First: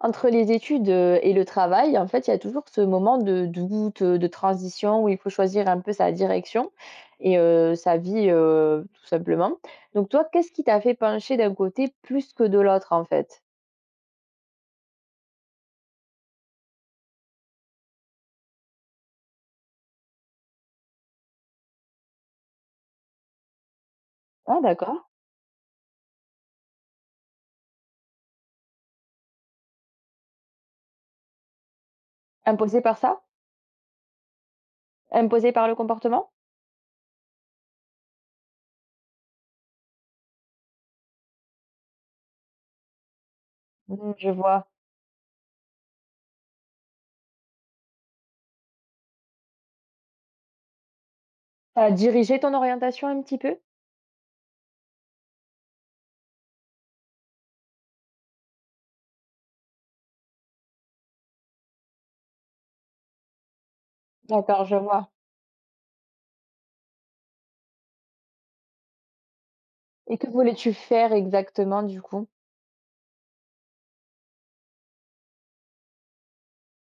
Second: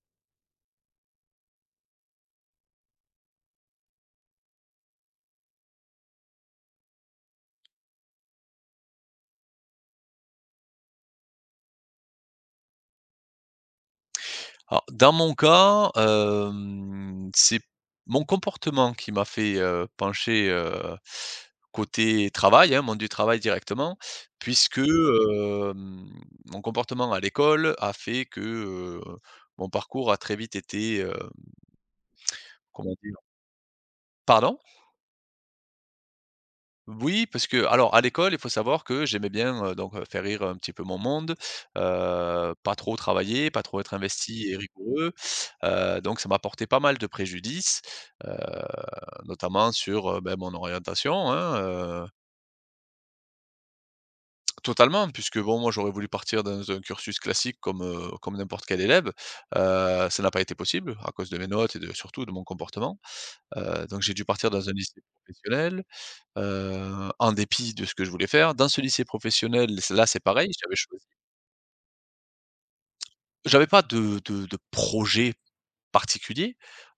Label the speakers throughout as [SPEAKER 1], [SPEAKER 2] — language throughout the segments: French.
[SPEAKER 1] Entre les études, et le travail, en fait, il y a toujours ce moment de doute, de transition où il faut choisir un peu sa direction et sa vie, tout simplement. Donc toi, qu'est-ce qui t'a fait pencher d'un côté plus que de l'autre, en fait?
[SPEAKER 2] Alors, dans mon cas, c'est mon comportement qui m'a fait, pencher, côté travail, hein, monde du travail directement,
[SPEAKER 1] Ah
[SPEAKER 2] puisque,
[SPEAKER 1] d'accord.
[SPEAKER 2] mon comportement à l'école a fait que, heu, mon parcours a très vite été,
[SPEAKER 1] Imposé
[SPEAKER 2] comment
[SPEAKER 1] par
[SPEAKER 2] dire?
[SPEAKER 1] ça?
[SPEAKER 2] Pardon?
[SPEAKER 1] Imposé par le comportement?
[SPEAKER 2] Oui, parce que alors à l'école, il faut savoir que j'aimais bien, donc faire rire un petit peu mon monde, pas trop travailler, pas trop être
[SPEAKER 1] Mmh, je
[SPEAKER 2] investi et
[SPEAKER 1] vois.
[SPEAKER 2] rigoureux, donc ça m'a porté pas mal de préjudices, heu, notamment sur, ben, mon orientation, hein,
[SPEAKER 1] Ça a
[SPEAKER 2] heu,
[SPEAKER 1] dirigé ton orientation un petit peu?
[SPEAKER 2] totalement, puisque bon, moi, j'aurais voulu partir dans un cursus classique comme, comme n'importe quel élève, ça n'a pas été possible à cause de mes notes et de surtout de mon comportement, donc j'ai dû partir
[SPEAKER 1] D'accord,
[SPEAKER 2] dans un
[SPEAKER 1] je
[SPEAKER 2] lycée
[SPEAKER 1] vois.
[SPEAKER 2] professionnel. En dépit de ce que je voulais faire. Dans ce lycée professionnel, c'est là,
[SPEAKER 1] Et
[SPEAKER 2] c'est
[SPEAKER 1] que
[SPEAKER 2] pareil,
[SPEAKER 1] voulais-tu
[SPEAKER 2] j'avais choisi,
[SPEAKER 1] faire exactement, du coup?
[SPEAKER 2] j'avais pas de projet particulier,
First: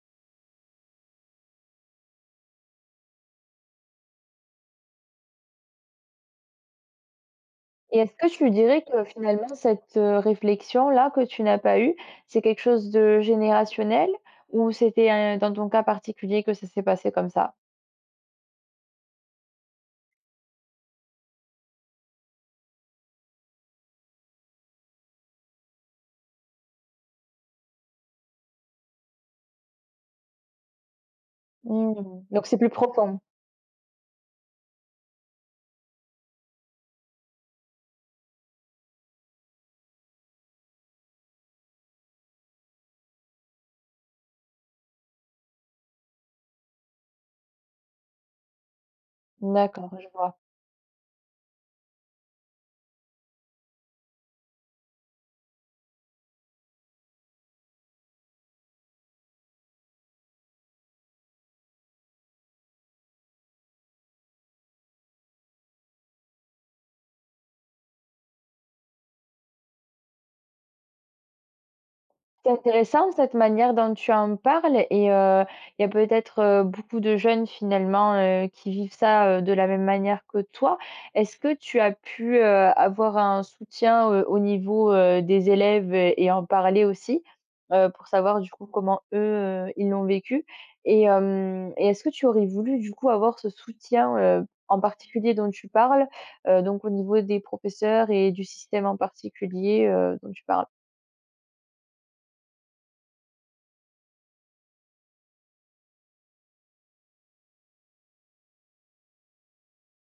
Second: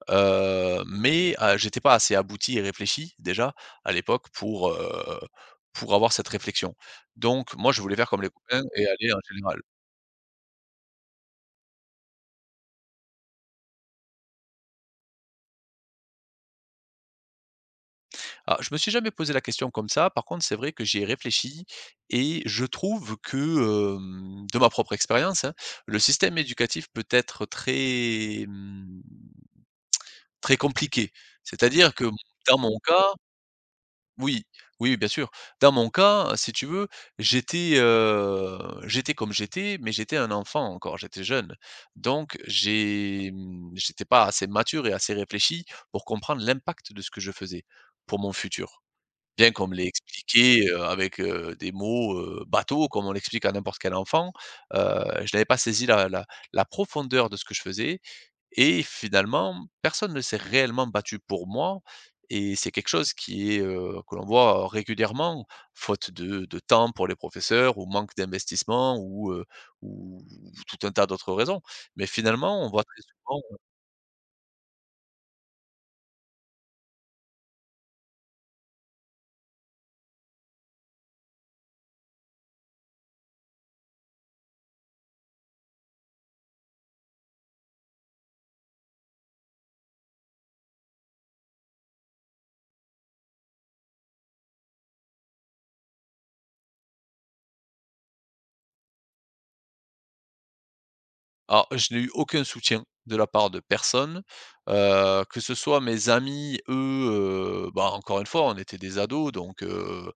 [SPEAKER 2] mais j'étais pas assez abouti et réfléchi déjà à l'époque pour avoir cette réflexion. Donc moi, je voulais
[SPEAKER 1] Et
[SPEAKER 2] faire
[SPEAKER 1] est-ce
[SPEAKER 2] comme
[SPEAKER 1] que
[SPEAKER 2] les
[SPEAKER 1] tu
[SPEAKER 2] copains
[SPEAKER 1] dirais
[SPEAKER 2] et
[SPEAKER 1] que
[SPEAKER 2] aller en
[SPEAKER 1] finalement
[SPEAKER 2] général.
[SPEAKER 1] cette, réflexion-là que tu n'as pas eue, c'est quelque chose de générationnel ou c'était, dans ton cas particulier que ça s'est passé comme ça?
[SPEAKER 2] Ah, je me suis jamais posé la question comme ça. Par contre, c'est vrai que j'y ai réfléchi et je trouve que, de ma propre expérience, hein, le système éducatif peut être très, mmh, très compliqué. C'est-à-dire que
[SPEAKER 1] Mmh, donc c'est
[SPEAKER 2] dans
[SPEAKER 1] plus
[SPEAKER 2] mon cas,
[SPEAKER 1] profond.
[SPEAKER 2] oui, oui, bien sûr. Dans mon cas, si tu veux, j'étais, heu, j'étais comme j'étais, mais j'étais un enfant encore, j'étais jeune. Donc j'étais pas assez mature et assez réfléchi pour comprendre l'impact de ce que je faisais pour mon futur. Bien qu'on me l'ait
[SPEAKER 1] D'accord, je vois.
[SPEAKER 2] expliqué, avec, des mots, bateaux comme on l'explique à n'importe quel enfant, heu, je n'avais pas saisi la profondeur de ce que je faisais et finalement, personne ne s'est réellement battu pour moi et c'est quelque chose qui est, que l'on voit régulièrement, faute de temps pour les professeurs ou manque d'investissement ou tout un tas d'autres raisons. Mais
[SPEAKER 1] C'est
[SPEAKER 2] finalement, on voit très
[SPEAKER 1] intéressant cette
[SPEAKER 2] souvent,
[SPEAKER 1] manière dont tu en parles et il y a peut-être, beaucoup de jeunes finalement, qui vivent ça, de la même manière que toi. Est-ce que tu as pu, avoir un soutien, au niveau, des élèves et en parler aussi? Pour savoir du coup comment eux, ils l'ont vécu et hem et est-ce que tu aurais voulu du coup avoir ce soutien, en particulier dont tu parles, donc au niveau des professeurs et du système en particulier, dont tu parles?
[SPEAKER 2] alors je n'ai eu aucun soutien de la part de personne, que ce soit mes amis, eux, bah, encore une fois, on était des ados donc,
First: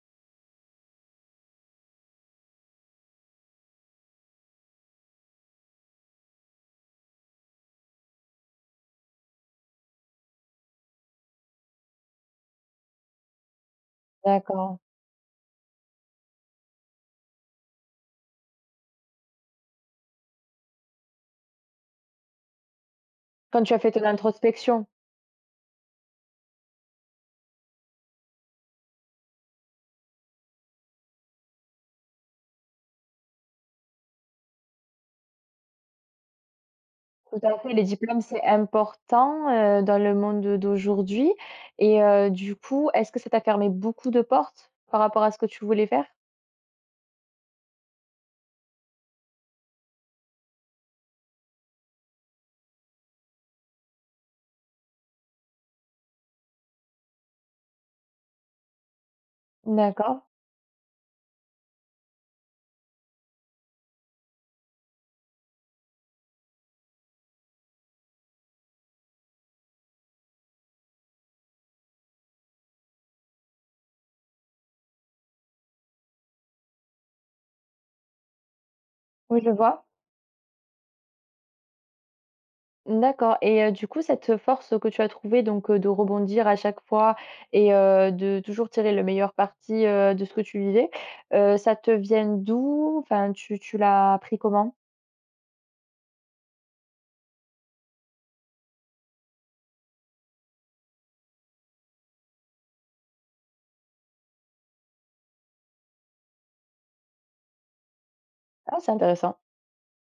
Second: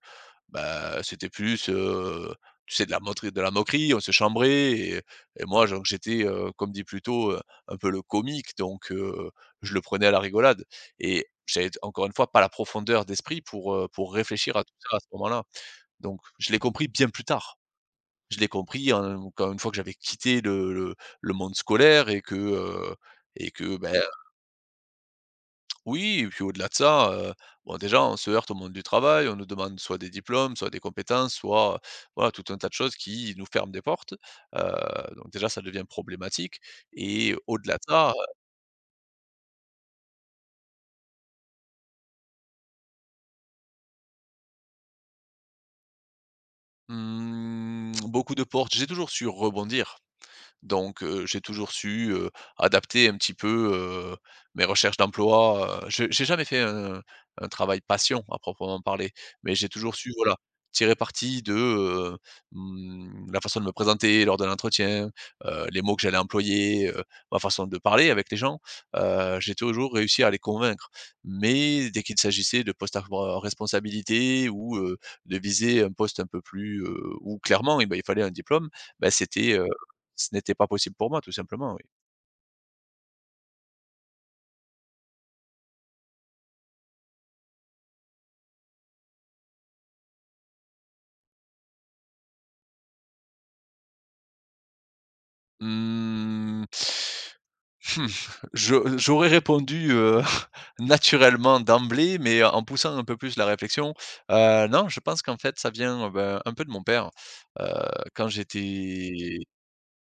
[SPEAKER 2] bah, c'était plus, tu sais, de la moquerie, on se chambrait et moi, genre, comme dit plus tôt, un peu le comique donc je le prenais à la rigolade et j'avais encore une fois pas la profondeur d'esprit pour réfléchir à tout
[SPEAKER 1] D'accord.
[SPEAKER 2] ça à ce moment-là. Donc je l'ai compris bien plus tard. Je l'ai compris en quand une fois que j'avais quitté le monde scolaire et
[SPEAKER 1] Quand tu
[SPEAKER 2] que,
[SPEAKER 1] as fait
[SPEAKER 2] beh
[SPEAKER 1] ton introspection,
[SPEAKER 2] oui, et puis au-delà de ça, bon, déjà on se heurte au monde du travail, on nous demande soit des diplômes, soit des compétences, soit, voilà, tout un tas de choses qui nous ferment des portes. Heu, donc déjà ça devient problématique et
[SPEAKER 1] tout à fait,
[SPEAKER 2] au-delà de
[SPEAKER 1] les
[SPEAKER 2] ça,
[SPEAKER 1] diplômes, c'est important, dans le monde de- d'aujourd'hui et du coup, est-ce que ça t'a fermé beaucoup de portes par rapport à ce que tu voulais faire?
[SPEAKER 2] beaucoup de portes, j'ai toujours su rebondir. Donc, j'ai toujours su, adapter un petit peu, heu, mes recherches d'emploi, j'ai jamais fait un travail passion à proprement parler, mais j'ai toujours su,
[SPEAKER 1] D'accord,
[SPEAKER 2] voilà, tirer parti de, mmh, la façon de me présenter lors de l'entretien, les mots que j'allais employer, ma façon de parler avec les gens, j'ai toujours réussi à les convaincre. Mais dès qu'il s'agissait de postes à re responsabilité ou, de viser un poste un peu plus, où clairement, eh ben, il fallait un diplôme, bah,
[SPEAKER 1] oui, je vois.
[SPEAKER 2] ce n'était pas possible pour moi, tout simplement, oui.
[SPEAKER 1] D'accord et du coup, cette force que tu as trouvée donc de rebondir à chaque fois et de toujours tirer le meilleur parti, de ce que tu vivais, ça te vient d'où? Enfin, tu l'as appris comment?
[SPEAKER 2] Mmh, mmh, je, j'aurais répondu, naturellement d'emblée, mais en poussant un peu plus la réflexion, non, je pense qu'en fait, ça vient, ben, un peu de mon père. Heu, quand
[SPEAKER 1] Ah, c'est intéressant.
[SPEAKER 2] j'étais,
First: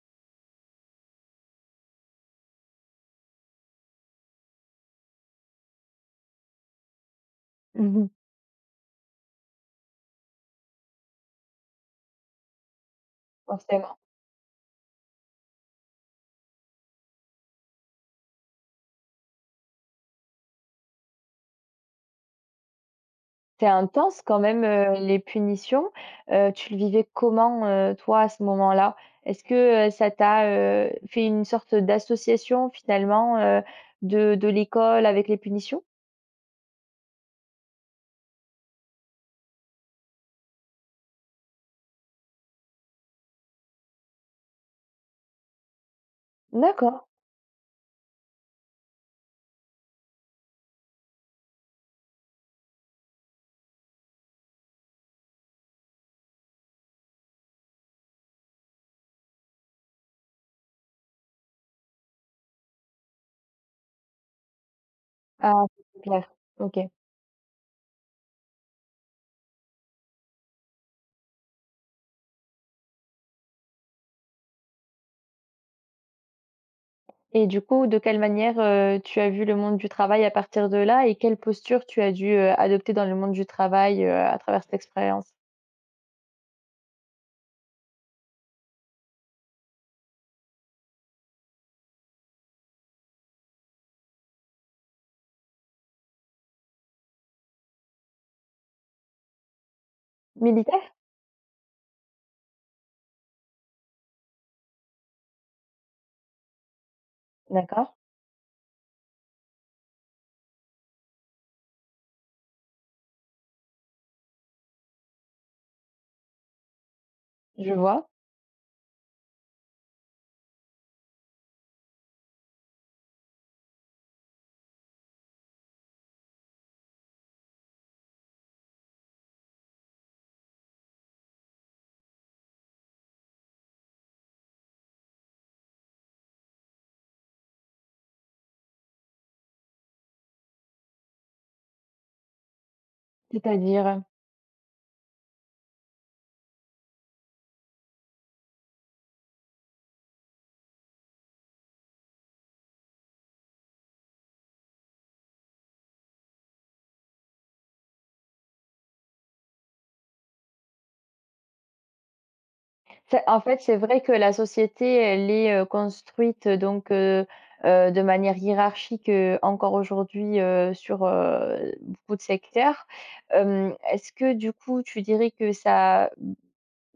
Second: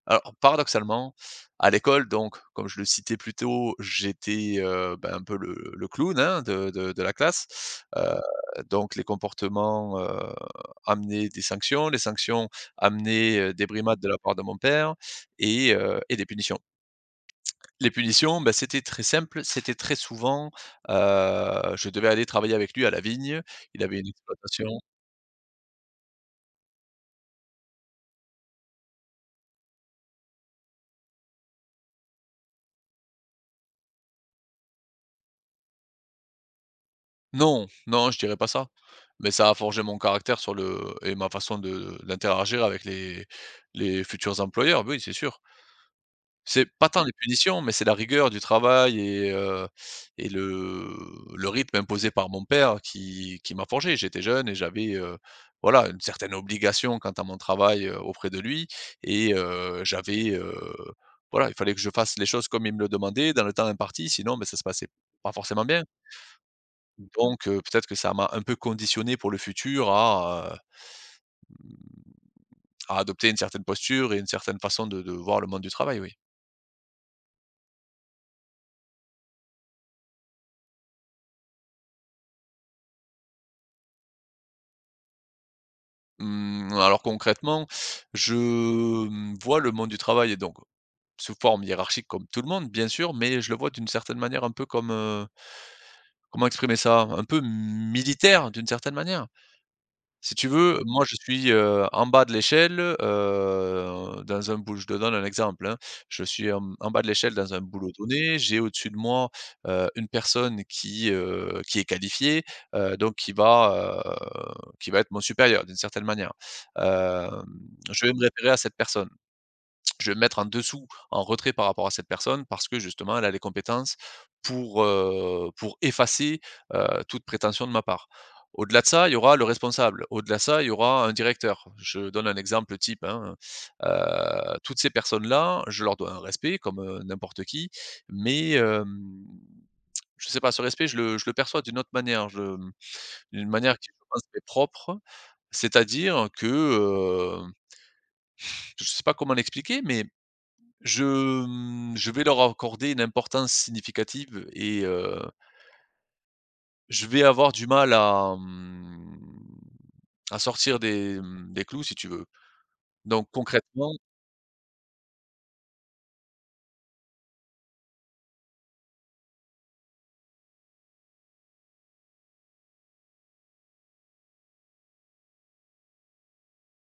[SPEAKER 2] alors, paradoxalement, à l'école, donc, comme je le citais plus tôt, j'étais, ben, un peu le clown, hein, de la classe.
[SPEAKER 1] Mmh
[SPEAKER 2] Heu, donc les comportements, amenaient des sanctions, les sanctions amenaient, des
[SPEAKER 1] forcément.
[SPEAKER 2] brimades de la part de mon père et des punitions. Les punitions, bah, c'était très simple, c'était très souvent, je devais aller travailler avec lui à la vigne.
[SPEAKER 1] C'est
[SPEAKER 2] Il avait une
[SPEAKER 1] intense quand même,
[SPEAKER 2] exploitation.
[SPEAKER 1] les punitions. Tu le vivais comment, toi, à ce moment-là? Est-ce que, ça t'a, fait une sorte d'association finalement, de l'école avec les punitions?
[SPEAKER 2] Non, non, je dirais pas ça, mais ça a forgé mon caractère sur le et ma façon de d'interagir avec les futurs employeurs, oui, c'est sûr. C'est pas tant,
[SPEAKER 1] D'accord.
[SPEAKER 2] ouais, les punitions, mais c'est la rigueur du travail et le rythme imposé par mon père qui m'a forgé. J'étais jeune et j'avais, voilà, une certaine obligation quant à mon travail, auprès de lui et j'avais, voilà, il fallait que je fasse les choses comme il me le demandait dans le temps imparti, sinon, beh, ça se passait pas
[SPEAKER 1] Ah,
[SPEAKER 2] forcément bien.
[SPEAKER 1] c'est clair. OK.
[SPEAKER 2] Donc peut-être que ça m'a un peu conditionné pour le futur à adopter une certaine posture et une certaine façon de voir le monde du travail, oui.
[SPEAKER 1] Et du coup, de quelle manière, tu as vu le monde du travail à partir de là et quelle posture tu as dû, adopter dans le monde du travail, à travers cette expérience?
[SPEAKER 2] Mmh, alors concrètement, vois le monde du travail et donc sous forme hiérarchique comme tout le monde bien sûr, mais je le vois d'une certaine manière un peu comme, comment exprimer ça? Un peu militaire d'une certaine manière. Si tu veux,
[SPEAKER 1] Militaire?
[SPEAKER 2] moi je suis, en bas de l'échelle, dans un boulot, je te donne un exemple, hein. Je suis en bas de l'échelle dans un boulot
[SPEAKER 1] D'accord,
[SPEAKER 2] donné, j'ai au-dessus de moi, une personne qui est qualifiée, donc qui va être mon supérieur d'une certaine manière. Hem,
[SPEAKER 1] je
[SPEAKER 2] je
[SPEAKER 1] vois.
[SPEAKER 2] vais me référer à cette personne. Je vais me mettre en dessous, en retrait par rapport à cette personne parce que justement elle a les compétences pour effacer, toute prétention de ma part. Au-delà de ça, il y aura le responsable. Au-delà de ça, il y aura un directeur. Je donne un exemple type, hein, heu, toutes ces personnes-là, je leur dois un respect comme, n'importe qui, mais, je ne sais pas, ce respect, je le perçois d'une autre manière, je, d'une manière qui
[SPEAKER 1] C'est-à-dire?
[SPEAKER 2] je pense m'est propre. C'est-à-dire que, je ne sais pas comment l'expliquer, mais je, mmh, je vais leur accorder une importance significative et je vais avoir du mal à, à sortir des, des clous si tu veux.
[SPEAKER 1] C'est
[SPEAKER 2] Donc
[SPEAKER 1] en fait, c'est
[SPEAKER 2] concrètement,
[SPEAKER 1] vrai que la société, elle est, construite, donc de manière hiérarchique, encore aujourd'hui, sur, beaucoup de secteurs. Est-ce que du coup, tu dirais que ça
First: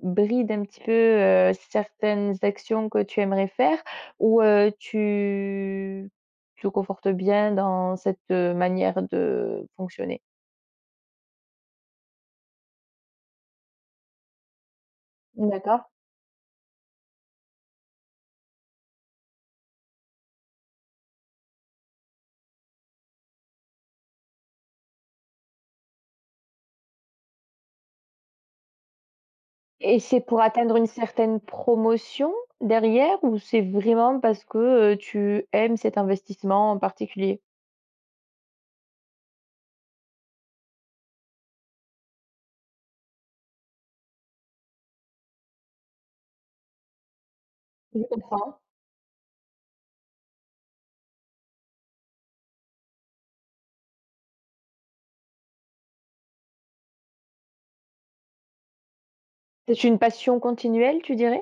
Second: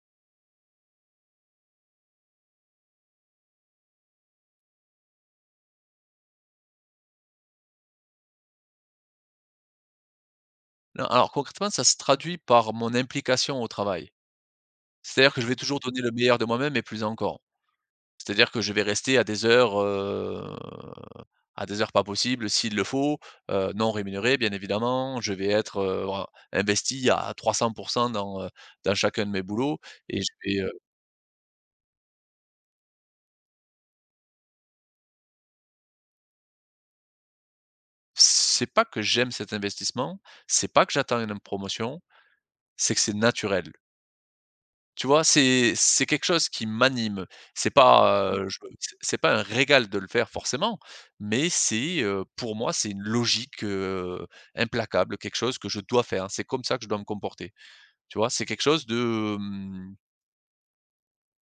[SPEAKER 1] bride un petit peu, certaines actions que tu aimerais faire? Ou tu te confortes bien dans cette, manière de fonctionner?
[SPEAKER 2] non, alors concrètement, ça se traduit par mon implication au travail. C'est-à-dire que je vais toujours
[SPEAKER 1] D'accord.
[SPEAKER 2] donner le meilleur de moi-même et plus encore. C'est-à-dire que je vais rester à des heures pas possibles s'il le faut, non rémunéré, bien évidemment. Je vais être, voilà, investi à 300 dans, dans chacun de mes boulots
[SPEAKER 1] Et c'est
[SPEAKER 2] et je
[SPEAKER 1] pour
[SPEAKER 2] vais,
[SPEAKER 1] atteindre une certaine promotion derrière ou c'est vraiment parce que, tu aimes cet investissement en particulier?
[SPEAKER 2] c'est pas que j'aime cet investissement, c'est pas que j'attends une promotion, c'est que c'est naturel. Tu vois? C'est quelque chose qui m'anime. C'est
[SPEAKER 1] Je
[SPEAKER 2] pas, mmh, je
[SPEAKER 1] comprends.
[SPEAKER 2] c'est pas un régal de le faire forcément, mais c'est, pour moi, c'est une logique, implacable, quelque chose que je dois faire. C'est comme ça que je dois me comporter. Tu vois? C'est quelque chose de,
[SPEAKER 1] C'est
[SPEAKER 2] mmh,
[SPEAKER 1] une passion continuelle, tu dirais?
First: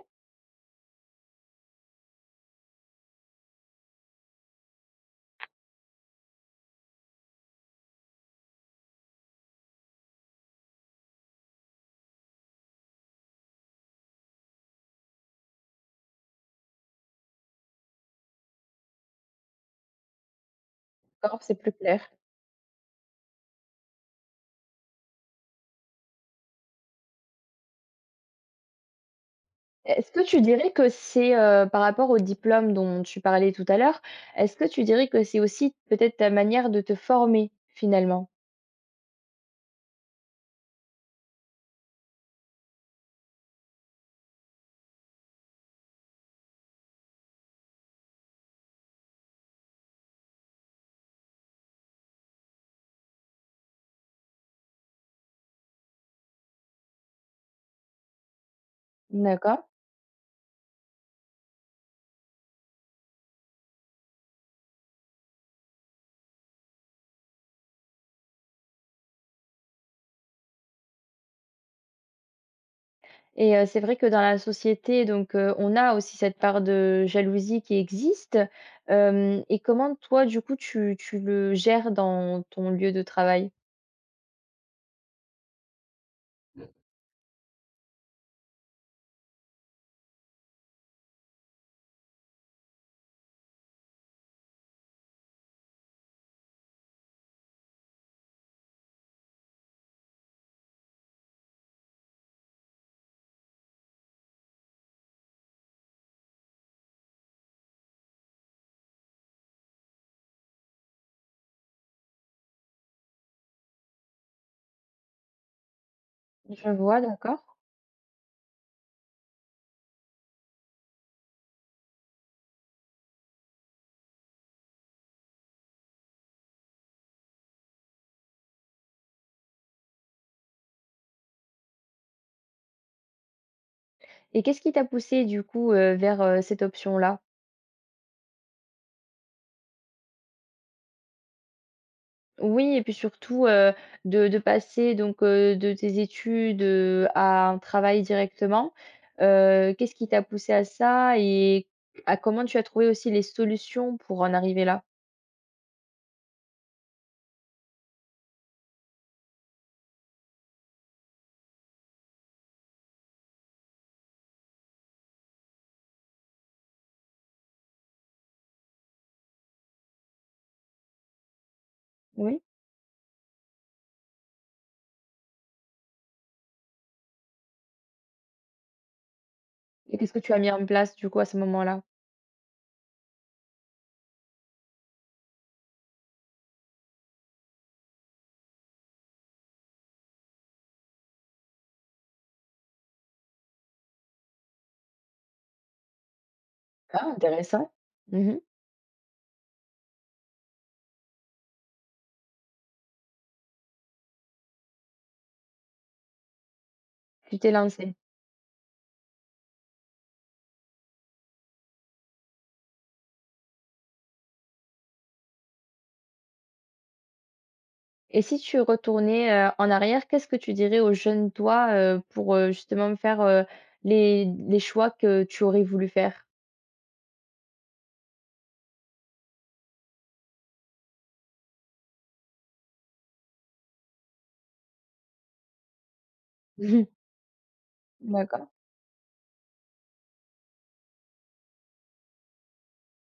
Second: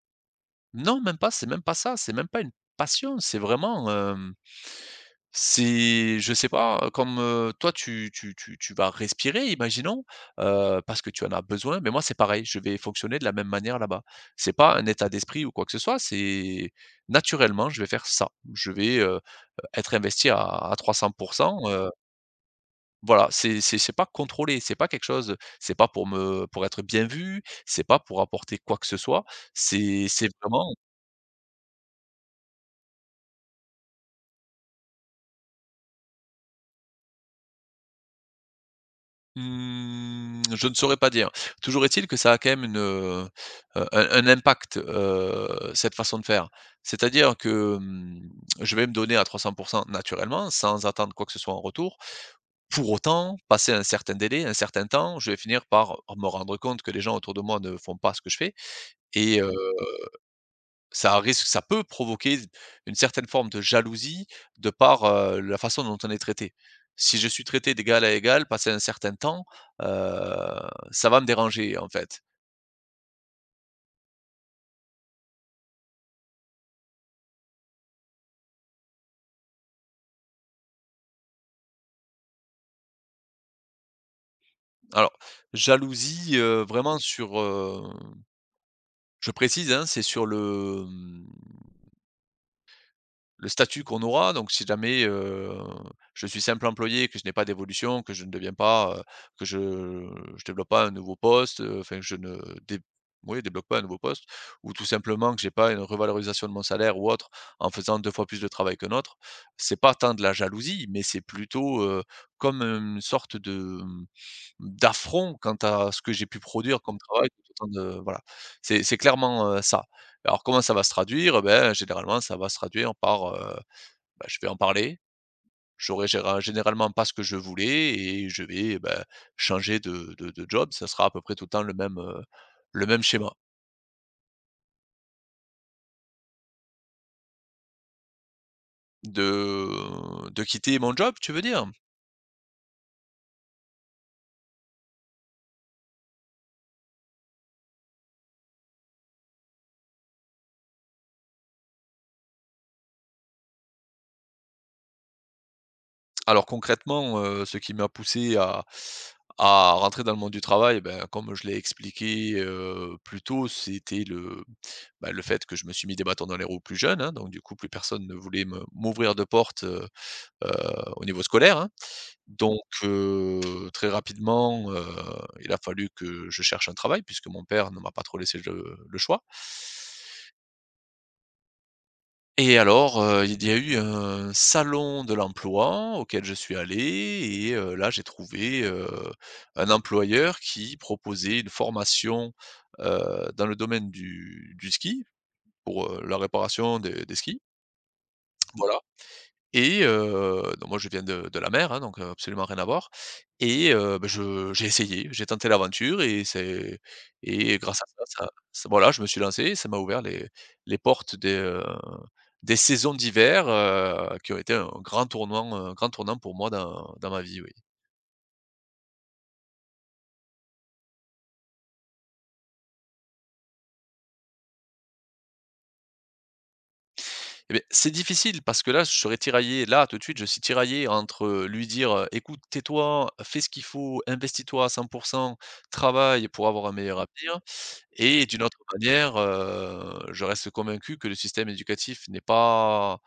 [SPEAKER 2] non, même pas, c'est même pas ça, c'est même pas une passion, c'est vraiment, c'est, je sais pas, comme, toi tu vas respirer, imaginons, parce que tu en as besoin, mais moi c'est pareil, je vais fonctionner de la même manière là-bas. C'est pas un état d'esprit ou quoi que ce soit, c'est naturellement, je vais faire ça. Je vais, être investi à 300,
[SPEAKER 1] D'accord, c'est plus
[SPEAKER 2] heu,
[SPEAKER 1] clair.
[SPEAKER 2] voilà, c'est pas contrôlé, c'est pas quelque chose, c'est pas pour me, pour être bien vu, c'est pas pour apporter quoi que ce soit, c'est
[SPEAKER 1] Est-ce que
[SPEAKER 2] c'est
[SPEAKER 1] tu dirais
[SPEAKER 2] vraiment,
[SPEAKER 1] que c'est, par rapport au diplôme dont tu parlais tout à l'heure, est-ce que tu dirais que c'est aussi peut-être ta manière de te former finalement?
[SPEAKER 2] mmh, je ne saurais pas dire. Toujours est-il que ça a quand même une, un impact, cette façon de faire. C'est-à-dire que, je vais me donner à 300% naturellement, sans attendre quoi que ce soit en retour. Pour autant, passé un certain délai, un certain temps, je vais finir par me rendre compte que les gens autour de moi ne font pas ce que je fais et
[SPEAKER 1] D'accord.
[SPEAKER 2] ça peut provoquer une certaine forme de jalousie de par, la façon dont on est traité. Si je suis traité d'égal à égal, passé un certain temps, heu, ça va me déranger, en fait.
[SPEAKER 1] Et c'est vrai que dans la société, donc on a aussi cette part de jalousie qui existe. Hem Et comment toi, du coup, tu le gères dans ton lieu de travail?
[SPEAKER 2] Alors, jalousie, vraiment sur, je précise, hein, c'est sur le, le statut qu'on aura. Donc si jamais, je suis simple employé, que je n'ai pas d'évolution, que je ne deviens pas, que je développe pas un nouveau poste, enfin que je ne dé oui débloque pas un nouveau poste, ou tout simplement que j'ai pas une revalorisation de mon salaire ou autre en faisant 2 fois plus de travail qu'un autre. C'est pas tant de la jalousie, mais c'est plutôt, comme une sorte de, d'affront quant à ce que j'ai pu
[SPEAKER 1] Je
[SPEAKER 2] produire comme
[SPEAKER 1] vois,
[SPEAKER 2] travail
[SPEAKER 1] d'accord.
[SPEAKER 2] autant de voilà. C'est clairement, ça. Alors comment ça va se traduire? Ben généralement, ça va se traduire par, bah, je vais en parler, j'aurai géra généralement pas ce que je voulais, et je vais, bah, changer de job. Ça sera à peu près tout le temps le même schéma.
[SPEAKER 1] Et qu'est-ce qui t'a poussé du coup, vers, cette option-là?
[SPEAKER 2] De quitter mon job, tu veux dire?
[SPEAKER 1] Oui et puis surtout, de passer donc de tes études, à un travail directement. Qu'est-ce qui t'a poussé à ça et à comment tu as trouvé aussi les solutions pour en arriver là?
[SPEAKER 2] Alors concrètement, ce qui m'a poussé à rentrer dans le monde du travail, ben, comme je l'ai expliqué, plus tôt, c'était le, bah, le fait que je me suis mis des bâtons dans les roues plus jeune, hein. Donc du coup, plus personne ne voulait me m'ouvrir de porte, heu, au niveau scolaire, hein.
[SPEAKER 1] Oui.
[SPEAKER 2] Donc très rapidement, il a fallu que je cherche un travail, puisque mon père ne m'a pas trop laissé le choix.
[SPEAKER 1] Et qu'est-ce que tu as mis en place du coup à ce moment-là?
[SPEAKER 2] Et alors, il y a eu un salon de l'emploi auquel je suis allé, et là j'ai trouvé, un employeur qui proposait une formation, dans le domaine du ski, pour, la réparation des
[SPEAKER 1] Ah,
[SPEAKER 2] des skis,
[SPEAKER 1] intéressant. Mmh.
[SPEAKER 2] voilà. Et donc moi je viens de la mer, hein, donc absolument rien à voir. Et bah, je j'ai essayé, j'ai tenté l'aventure, et c'est
[SPEAKER 1] Tu t'es
[SPEAKER 2] et grâce à
[SPEAKER 1] lancé.
[SPEAKER 2] ça, ça ça voilà, je me suis lancé, et ça m'a ouvert les portes des saisons d'hiver, qui ont été un grand tournant pour moi dans dans ma vie, oui.
[SPEAKER 1] Et si tu retournais, en arrière, qu'est-ce que tu dirais au jeune toi, pour, justement faire, les choix que tu aurais voulu faire?
[SPEAKER 2] Et beh, c'est difficile, parce que là, je serais tiraillé, là, tout de suite, je suis tiraillé entre lui dire, «Écoute, tais-toi, fais ce qu'il faut, investis-toi à 100%, travaille pour avoir un meilleur avenir.»
[SPEAKER 1] Mhm.
[SPEAKER 2] Et d'une
[SPEAKER 1] D'accord.
[SPEAKER 2] autre manière, je reste convaincu que le système éducatif n'est pas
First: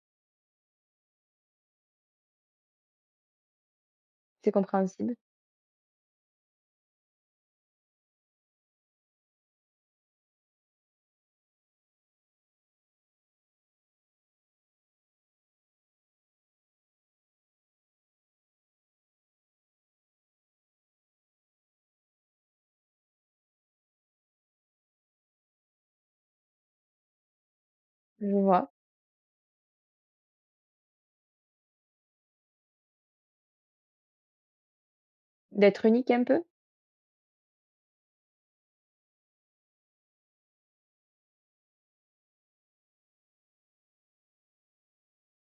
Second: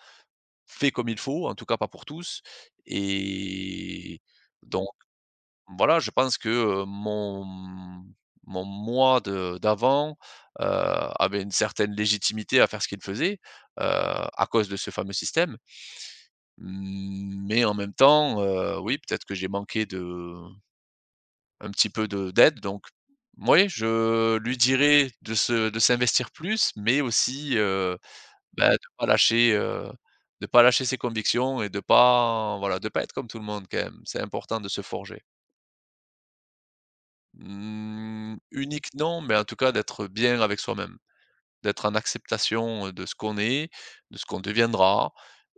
[SPEAKER 2] fait comme il faut, en tout cas pas pour tous, et
[SPEAKER 1] C'est
[SPEAKER 2] donc
[SPEAKER 1] compréhensible,
[SPEAKER 2] voilà, je pense que, mon moi de d'avant, avait une certaine légitimité à faire ce qu'il faisait, à cause de ce fameux système. Mmh. Mais en même temps, oui, peut-être que j'ai manqué de un petit peu de d'aide. Donc oui, je lui dirais de se de s'investir plus, mais aussi,
[SPEAKER 1] je vois.
[SPEAKER 2] bah, de pas lâcher ses convictions, et de pas voilà, de pas être comme tout le monde quand même. C'est important de se forger.
[SPEAKER 1] D'être unique un peu?
[SPEAKER 2] Mmh, unique non, mais en tout cas d'être bien avec soi-même, d'être en acceptation de ce qu'on est, de ce qu'on deviendra,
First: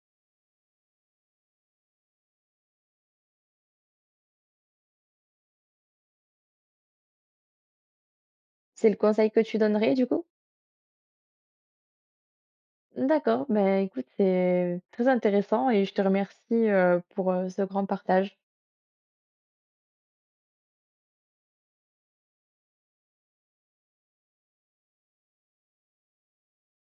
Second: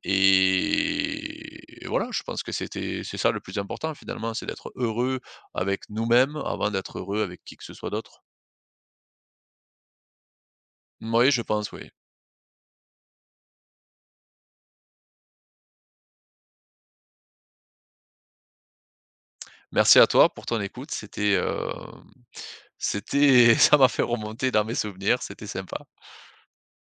[SPEAKER 2] et voilà, je pense que c'est ça le plus important finalement, c'est d'être heureux avec nous-mêmes avant d'être heureux avec qui que ce soit d'autre.
[SPEAKER 1] C'est le conseil que tu donnerais du coup?
[SPEAKER 2] Oui, je pense, oui.
[SPEAKER 1] D'accord, ben écoute, c'est très intéressant et je te remercie, pour, ce grand partage.
[SPEAKER 2] Merci à toi pour ton écoute. C'était, c'était ça m'a fait remonter dans mes souvenirs, c'était sympa.